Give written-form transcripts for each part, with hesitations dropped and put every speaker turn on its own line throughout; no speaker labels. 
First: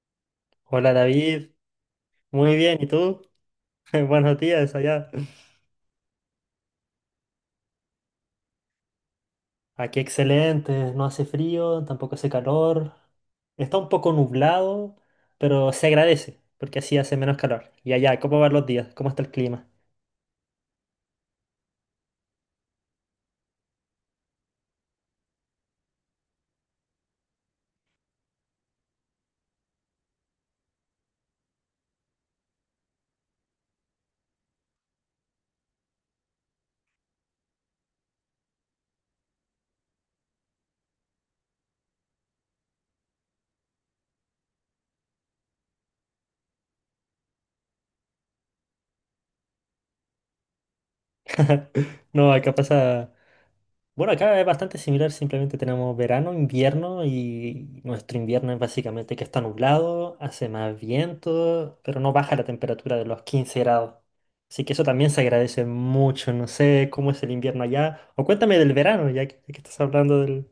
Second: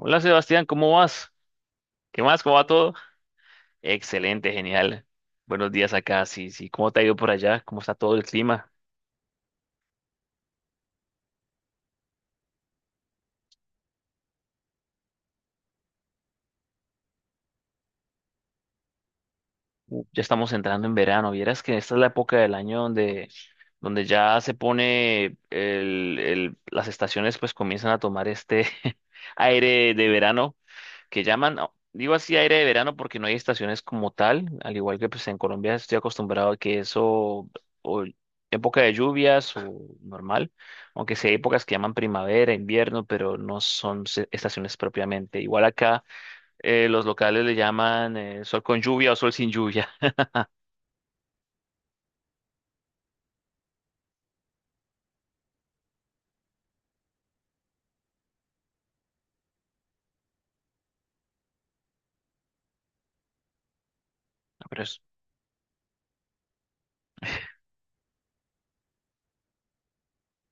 Hola Sebastián, ¿cómo
Hola
vas?
David,
¿Qué más?
muy
¿Cómo va
bien, ¿y
todo?
tú? Buenos
Excelente,
días
genial.
allá.
Buenos días acá, sí, sí. ¿Cómo te ha ido por allá? ¿Cómo está todo el clima?
Aquí excelente, no hace frío, tampoco hace calor. Está un poco nublado, pero se agradece, porque así hace menos calor. Y allá, ¿cómo van los días? ¿Cómo está el clima?
Ya estamos entrando en verano. Vieras que esta es la época del año donde ya se pone las estaciones pues comienzan a tomar este aire de verano que llaman, digo así aire de verano porque no hay estaciones como tal, al igual que pues en Colombia estoy acostumbrado a que eso, o época de lluvias o normal, aunque sí hay épocas que llaman primavera, invierno, pero no son estaciones propiamente. Igual acá los locales le llaman sol con lluvia o sol sin lluvia.
No, acá pasa. Bueno, acá es bastante similar, simplemente tenemos verano, invierno y nuestro invierno es básicamente que está nublado, hace más viento, pero no baja la temperatura de los 15 grados. Así que
pero
eso
es
también se agradece mucho. No sé cómo es el invierno allá. O cuéntame del verano, ya que estás hablando del,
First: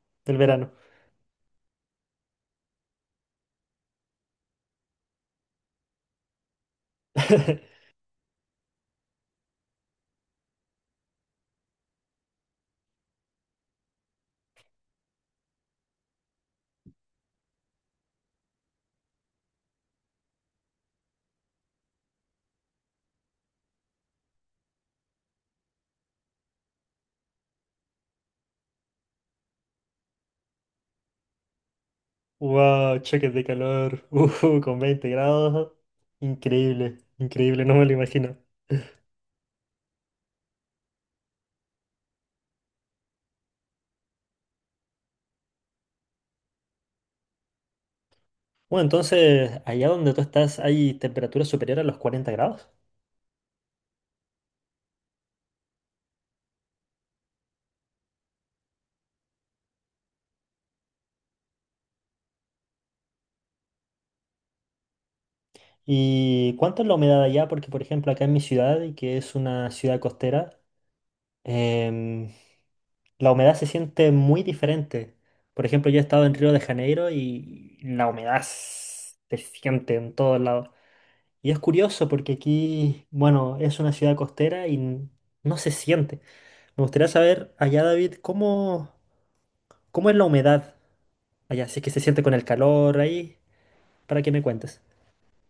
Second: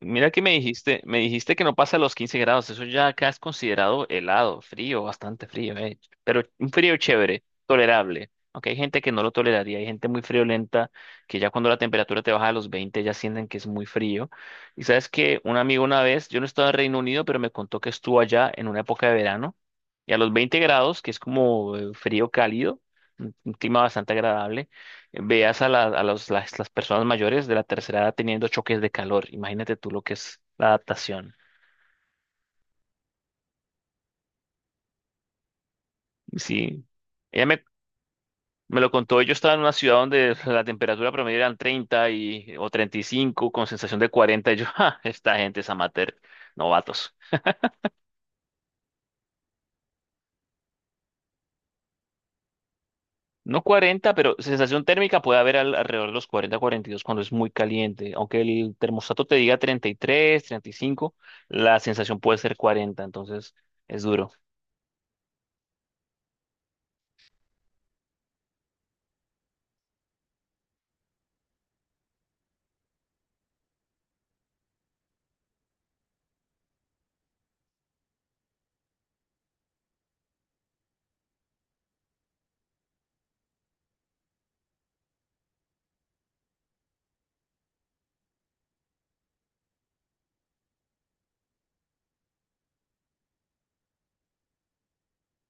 Mira
del
que me
verano.
dijiste, que no pasa los 15 grados, eso ya acá es considerado helado, frío, bastante frío. Pero un frío chévere, tolerable. Aunque hay gente que no lo toleraría, hay gente muy friolenta que ya cuando la temperatura te baja a los 20 ya sienten que es muy frío. Y sabes que un amigo una vez, yo no estaba en Reino Unido, pero me contó que estuvo allá en una época de verano y a los 20 grados, que es como frío cálido, un clima bastante agradable, veas a, a las personas mayores de la tercera edad teniendo choques de calor. Imagínate tú lo que es la adaptación.
Wow, choques de calor, con 20 grados.
Sí,
Increíble,
ella me,
increíble, no me lo imagino.
me lo contó. Yo estaba en una ciudad donde la temperatura promedio eran 30 y, o 35 con sensación de 40. Y yo, "Ja, esta gente es amateur, novatos".
Bueno, entonces, allá donde tú estás, ¿hay temperaturas superiores a los 40 grados?
No 40, pero sensación térmica puede haber alrededor de los 40, 42 cuando es muy caliente. Aunque el termostato te diga 30, 33, 35, la sensación puede ser 40, entonces es duro.
¿Y cuánto es la humedad allá? Porque, por ejemplo, acá en mi ciudad, y que es una ciudad costera, em, la humedad se siente muy diferente. Por ejemplo, yo he estado en Río de Janeiro y la humedad se siente en todos lados. Y es curioso porque aquí, bueno, es una ciudad costera y no se siente. Me gustaría saber allá, David, cómo, cómo es la humedad allá, si es que se siente con el calor ahí, para que me cuentes.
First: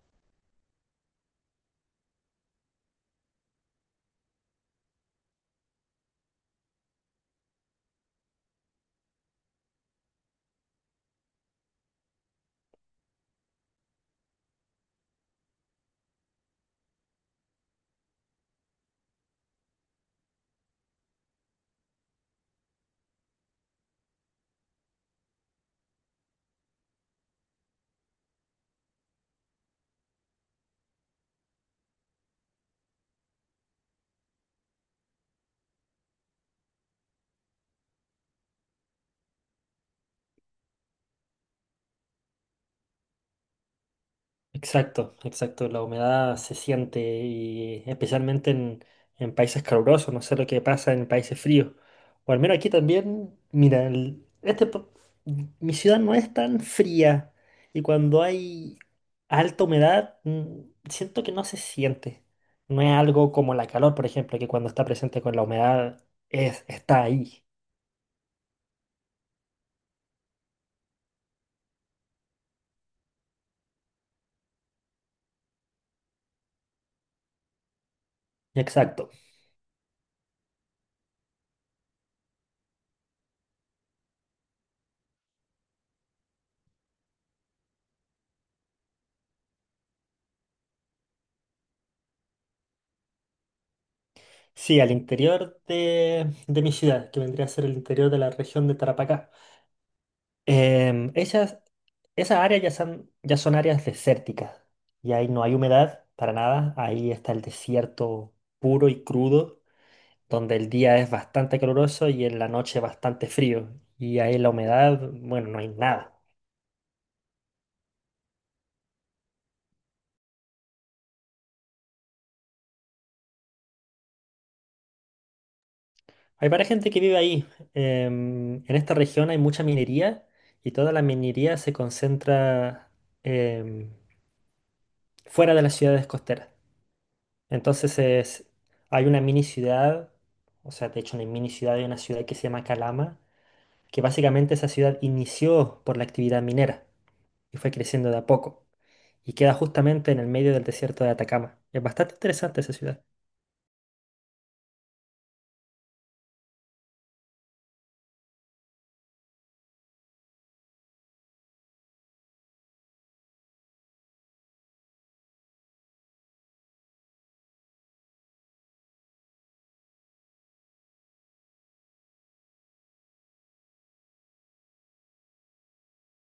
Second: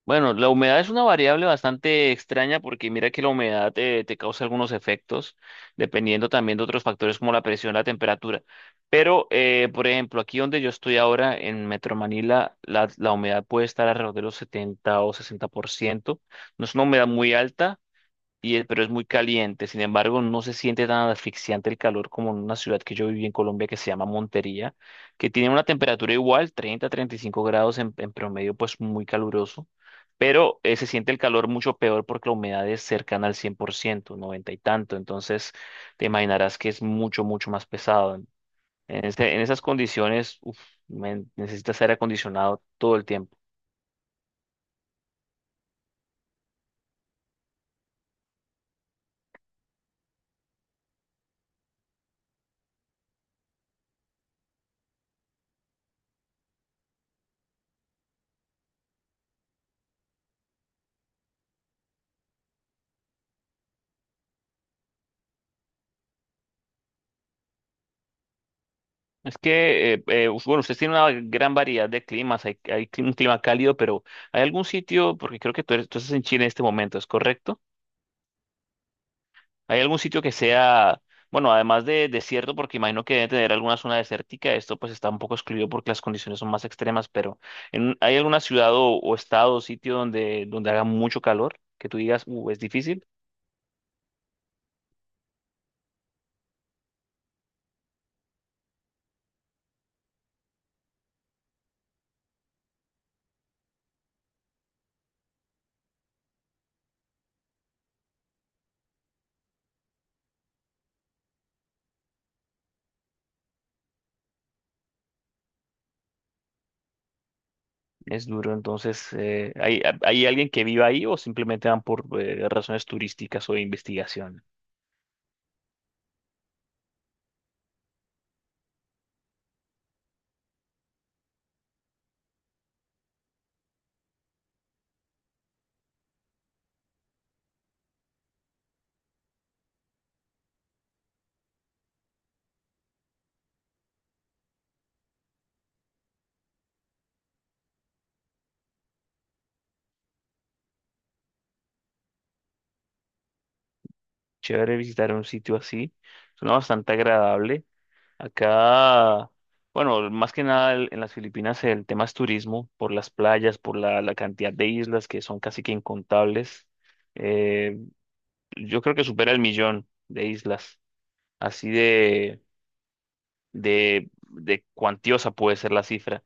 Bueno, la humedad es una variable bastante extraña porque mira que la humedad te causa algunos efectos, dependiendo también de otros factores como la presión, la temperatura. Pero, por ejemplo, aquí donde yo estoy ahora, en Metro Manila, la humedad puede estar alrededor de los 70 o 60%. No es una humedad muy alta, pero es muy caliente. Sin embargo, no se siente tan asfixiante el calor como en una ciudad que yo viví en Colombia que se llama Montería, que tiene una temperatura igual, 30, 35 grados en promedio, pues muy caluroso. Pero se siente el calor mucho peor porque la humedad es cercana al 100%, 90 y tanto. Entonces, te imaginarás que es mucho, mucho más pesado. En esas condiciones, uf, men, necesitas aire acondicionado todo el tiempo.
Exacto, exacto. La humedad se siente y especialmente en países calurosos, no sé lo que pasa en países fríos. O al menos aquí también, mira, mi ciudad no es tan fría y cuando hay alta humedad, siento que no se siente. No es algo como la calor, por ejemplo, que cuando está presente con la humedad es, está ahí.
Es que, bueno, ustedes tienen una gran variedad de climas, un clima cálido, pero ¿hay algún sitio? Porque creo que tú estás en Chile en este momento, ¿es correcto?
Exacto.
¿Hay algún sitio que sea, bueno, además de desierto, porque imagino que debe tener alguna zona desértica, esto pues está un poco excluido porque las condiciones son más extremas, pero ¿hay alguna ciudad o estado o sitio donde, donde haga mucho calor, que tú digas, es difícil,
Sí, al interior de mi ciudad, que vendría a ser el interior de la región de Tarapacá. Em, esas, esas áreas ya son áreas desérticas y ahí no hay humedad para nada. Ahí está el desierto puro y crudo, donde el día es bastante caluroso y en la noche bastante frío. Y ahí la humedad, bueno, no hay nada.
es duro? Entonces, ¿hay alguien que viva ahí o simplemente van por razones turísticas o de investigación?
Hay varias gente que vive ahí. En esta región hay mucha minería y toda la minería se concentra em, fuera de las ciudades costeras. Entonces es, hay una mini ciudad, o sea, de hecho una mini ciudad, hay una ciudad que se llama Calama, que básicamente esa ciudad inició por la actividad minera y fue creciendo de a poco. Y queda justamente en el medio del desierto de Atacama. Es bastante interesante esa ciudad.
Chévere visitar un sitio así. Suena bastante agradable. Acá, bueno, más que nada en las Filipinas el tema es turismo, por las playas, por la cantidad de islas que son casi que incontables. Eh, yo creo que supera el millón de islas. Así de, cuantiosa puede ser la cifra.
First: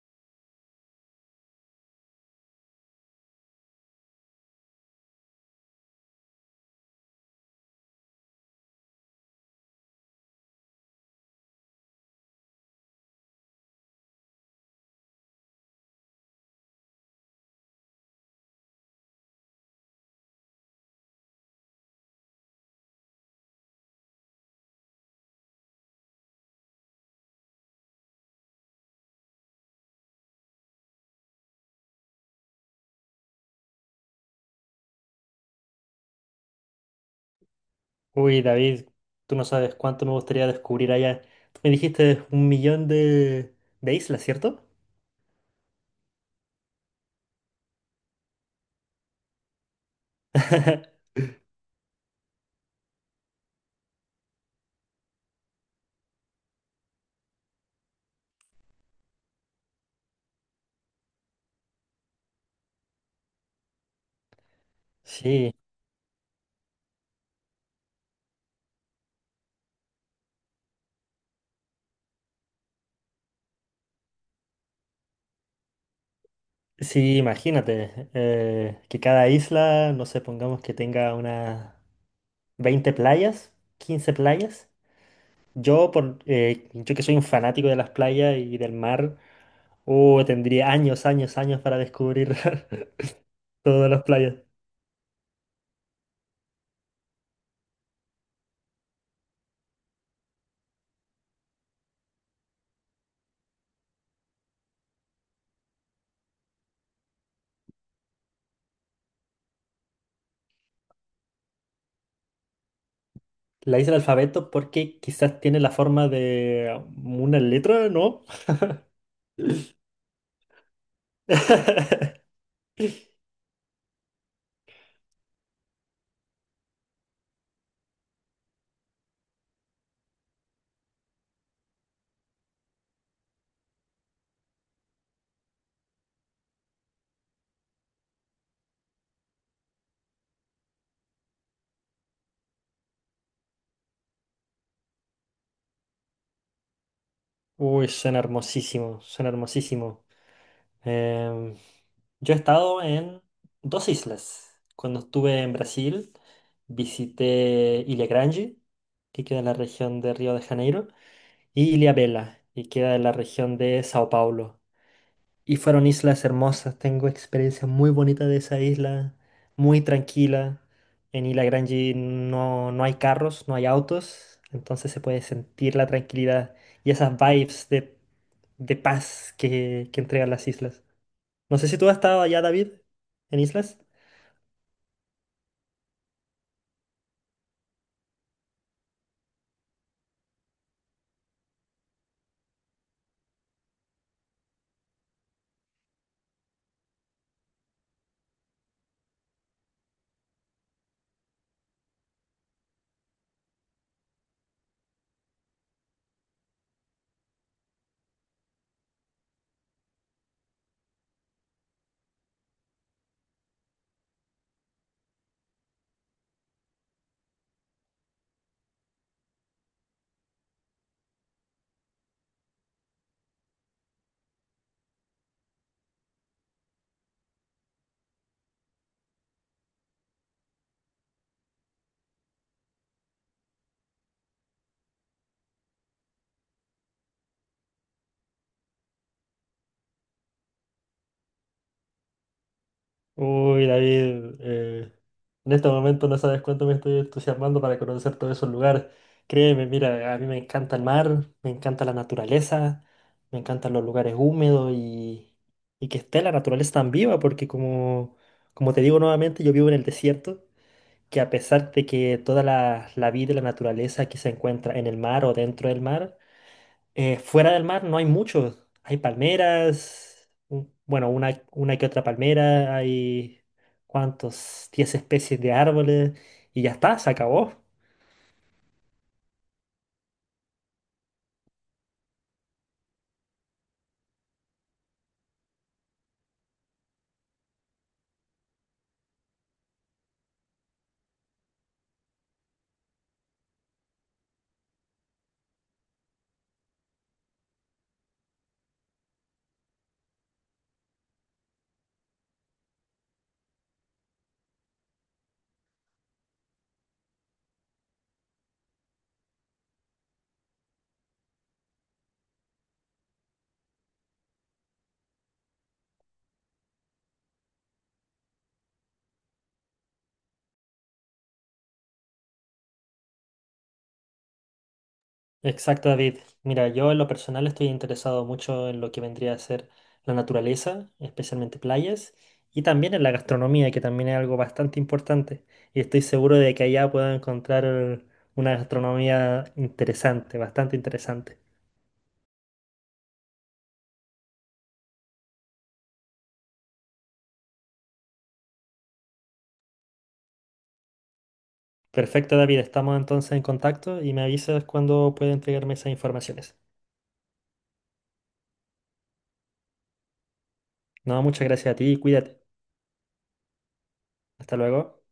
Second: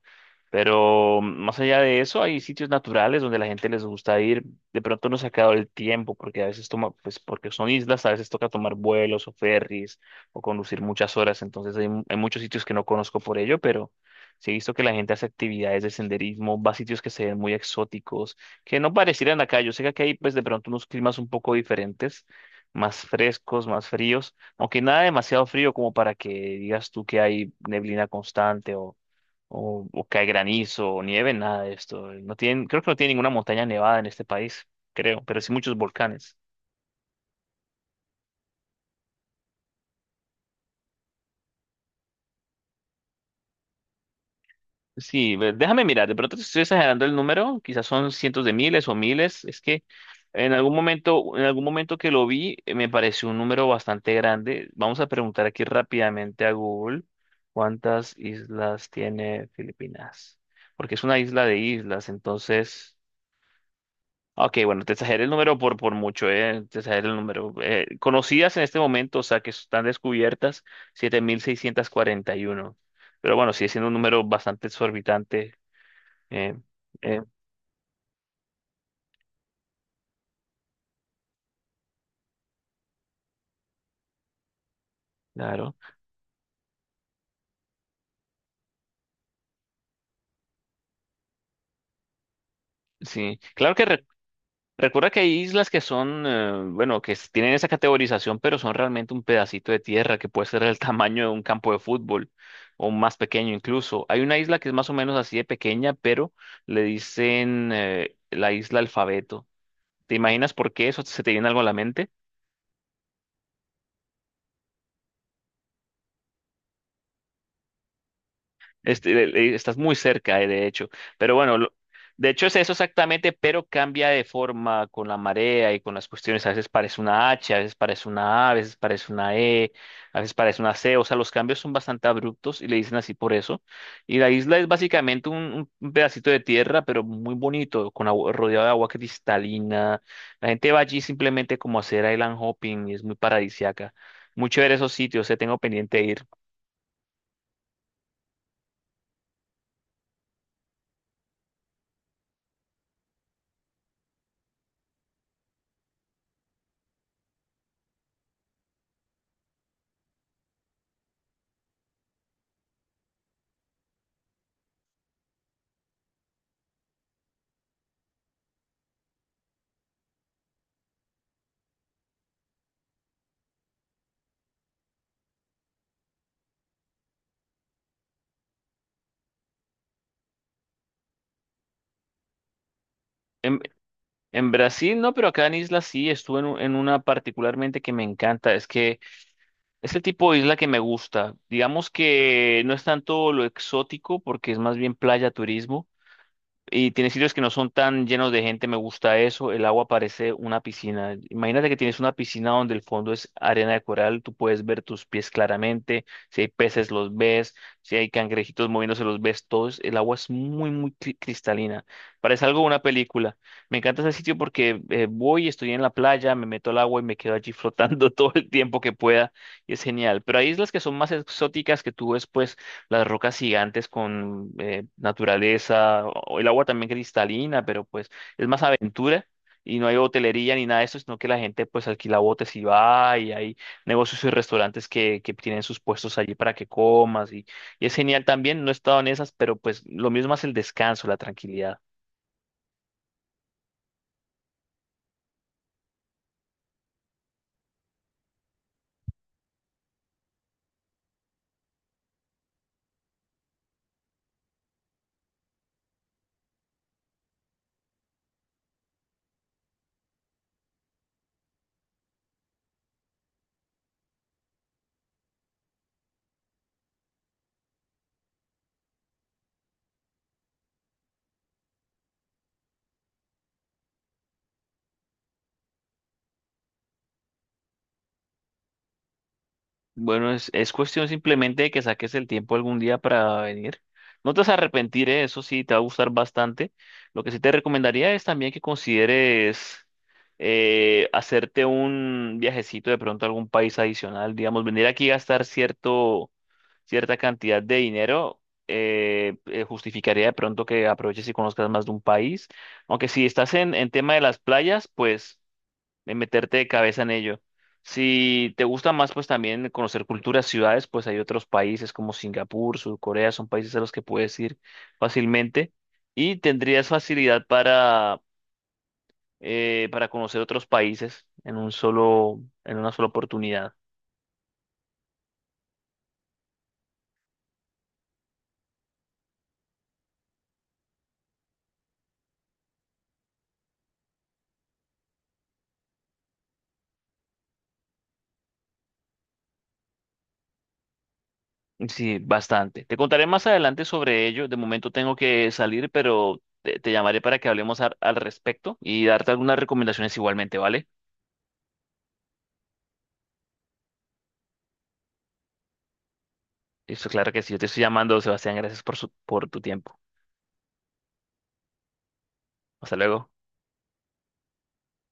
Pero más allá de eso, hay sitios naturales donde la gente les gusta ir. De pronto no se ha quedado el tiempo, porque a veces toma, pues porque son islas, a veces toca tomar vuelos o ferries o conducir muchas horas. Entonces hay, hay muchos sitios que no conozco por ello, pero sí he visto que la gente hace actividades de senderismo, va a sitios que se ven muy exóticos, que no parecieran acá. Yo sé que aquí hay pues de pronto unos climas un poco diferentes, más frescos, más fríos, aunque nada demasiado frío como para que digas tú que hay neblina constante o cae granizo o nieve, nada de esto. No tienen, creo que no tiene ninguna montaña nevada en este país, creo, pero sí muchos volcanes.
Uy, David, tú no sabes cuánto me gustaría descubrir allá. Tú me dijiste un millón de islas, ¿cierto?
Sí, déjame mirar, de pronto te estoy exagerando el número, quizás son cientos de miles o miles, es que en algún momento que lo vi, me pareció un número bastante grande. Vamos a preguntar aquí rápidamente a Google cuántas islas tiene Filipinas, porque es una isla de islas, entonces. Ok, bueno, te exageré el
Sí,
número por mucho, te exageré el número. Conocidas en este momento, o sea, que están descubiertas, 7.641. Pero bueno, sigue siendo un número bastante exorbitante. eh,
sí,
eh,
imagínate, que cada isla, no sé, pongamos que tenga una... 20 playas, 15 playas.
claro,
Yo que soy un fanático de las playas y del mar, oh, tendría años, años, años para descubrir
sí. Claro que
todas las playas.
recuerda que hay islas que son, bueno, que tienen esa categorización, pero son realmente un pedacito de tierra que puede ser el tamaño de un campo de fútbol o más pequeño incluso. Hay una isla que es más o menos así de pequeña, pero le dicen, la isla Alfabeto. ¿Te imaginas por qué eso se te viene algo a la mente?
La hice el alfabeto porque quizás tiene la forma de una letra, ¿no?
Este, estás muy cerca, de hecho. Pero bueno, de hecho es eso exactamente, pero cambia de forma con la marea y con las cuestiones. A veces parece una H, a veces parece una A, a veces parece una E, a veces parece una C. O sea, los cambios son bastante abruptos y le dicen así por eso. Y la isla es básicamente un pedacito de tierra, pero muy bonito, rodeado de agua cristalina. La gente va allí simplemente como a hacer island hopping y es muy paradisiaca. Muy chévere esos sitios, tengo pendiente de ir.
Uy, suena hermosísimo, suena hermosísimo. Em, yo he estado en dos islas. Cuando estuve en Brasil, visité Ilha Grande, que queda en la región de Río de Janeiro. Y Ilhabela, y queda en la región de Sao Paulo. Y fueron islas hermosas, tengo experiencias muy bonitas de esa isla, muy tranquila. En Ilha Grande no hay carros, no hay autos, entonces se puede sentir la tranquilidad y esas vibes de paz que entregan las islas. No sé si tú has estado allá, David, en
En,
islas.
en Brasil no, pero acá en isla sí, estuve en una particularmente que me encanta. Es que es el tipo de isla que me gusta. Digamos que no es tanto lo exótico porque es más bien playa turismo, y tiene sitios que no son tan llenos de gente, me gusta eso. El agua parece una piscina. Imagínate que tienes una piscina donde el fondo es arena de coral, tú puedes ver tus pies claramente, si hay peces los ves, si hay cangrejitos moviéndose los ves todos. El agua es muy, muy cristalina. Parece algo de una película. Me encanta ese sitio porque voy, estoy en la playa, me meto al agua y me quedo allí flotando todo el tiempo que pueda y es genial. Pero hay islas que son más exóticas que tú ves, pues las rocas gigantes con naturaleza, o el agua también cristalina, pero pues es más aventura y no hay hotelería ni nada de eso, sino que la gente pues alquila botes y va y hay negocios y restaurantes que tienen sus puestos allí para que comas, y es genial también, no he estado en esas, pero pues lo mismo es el descanso, la tranquilidad.
Uy, David, en este momento no sabes cuánto me estoy entusiasmando para conocer todos esos lugares. Créeme, mira, a mí me encanta el mar, me encanta la naturaleza, me encantan los lugares húmedos y que esté la naturaleza tan viva, porque como te digo nuevamente, yo vivo en el desierto, que a pesar de que toda la vida y la naturaleza que se encuentra en el mar o dentro del mar, fuera del mar no hay mucho. Hay palmeras, bueno, una que otra palmera, hay cuántos, 10 especies de árboles y ya está, se acabó.
Bueno, es cuestión simplemente de que saques el tiempo algún día para venir. No te vas a arrepentir, ¿eh? Eso sí, te va a gustar bastante. Lo que sí te recomendaría es también que consideres hacerte un viajecito de pronto a algún país adicional, digamos, venir aquí a gastar cierto, cierta cantidad de dinero. Justificaría de pronto que aproveches y conozcas más de un país. Aunque si estás en tema de las playas, pues de meterte de cabeza en ello. Si te gusta más, pues también conocer culturas, ciudades, pues hay otros países como Singapur, Sur Corea, son países a los que puedes ir fácilmente y tendrías facilidad para conocer otros países en un solo, en una sola oportunidad.
Exacto, David. Mira, yo en lo personal estoy interesado mucho en lo que vendría a ser la naturaleza, especialmente playas, y también en la gastronomía, que también es algo bastante importante. Y estoy seguro de que allá puedo encontrar una gastronomía interesante, bastante interesante.
Sí, bastante. Te contaré más adelante sobre ello. De momento tengo que salir, pero te llamaré para que hablemos al respecto y darte algunas recomendaciones igualmente, ¿vale?
Perfecto, David. Estamos entonces en contacto y me avisas cuando pueda entregarme esas informaciones.
Eso, claro que sí. Yo te estoy llamando, Sebastián. Gracias por tu tiempo.
No, muchas gracias a ti y cuídate.
Hasta luego.
Hasta luego.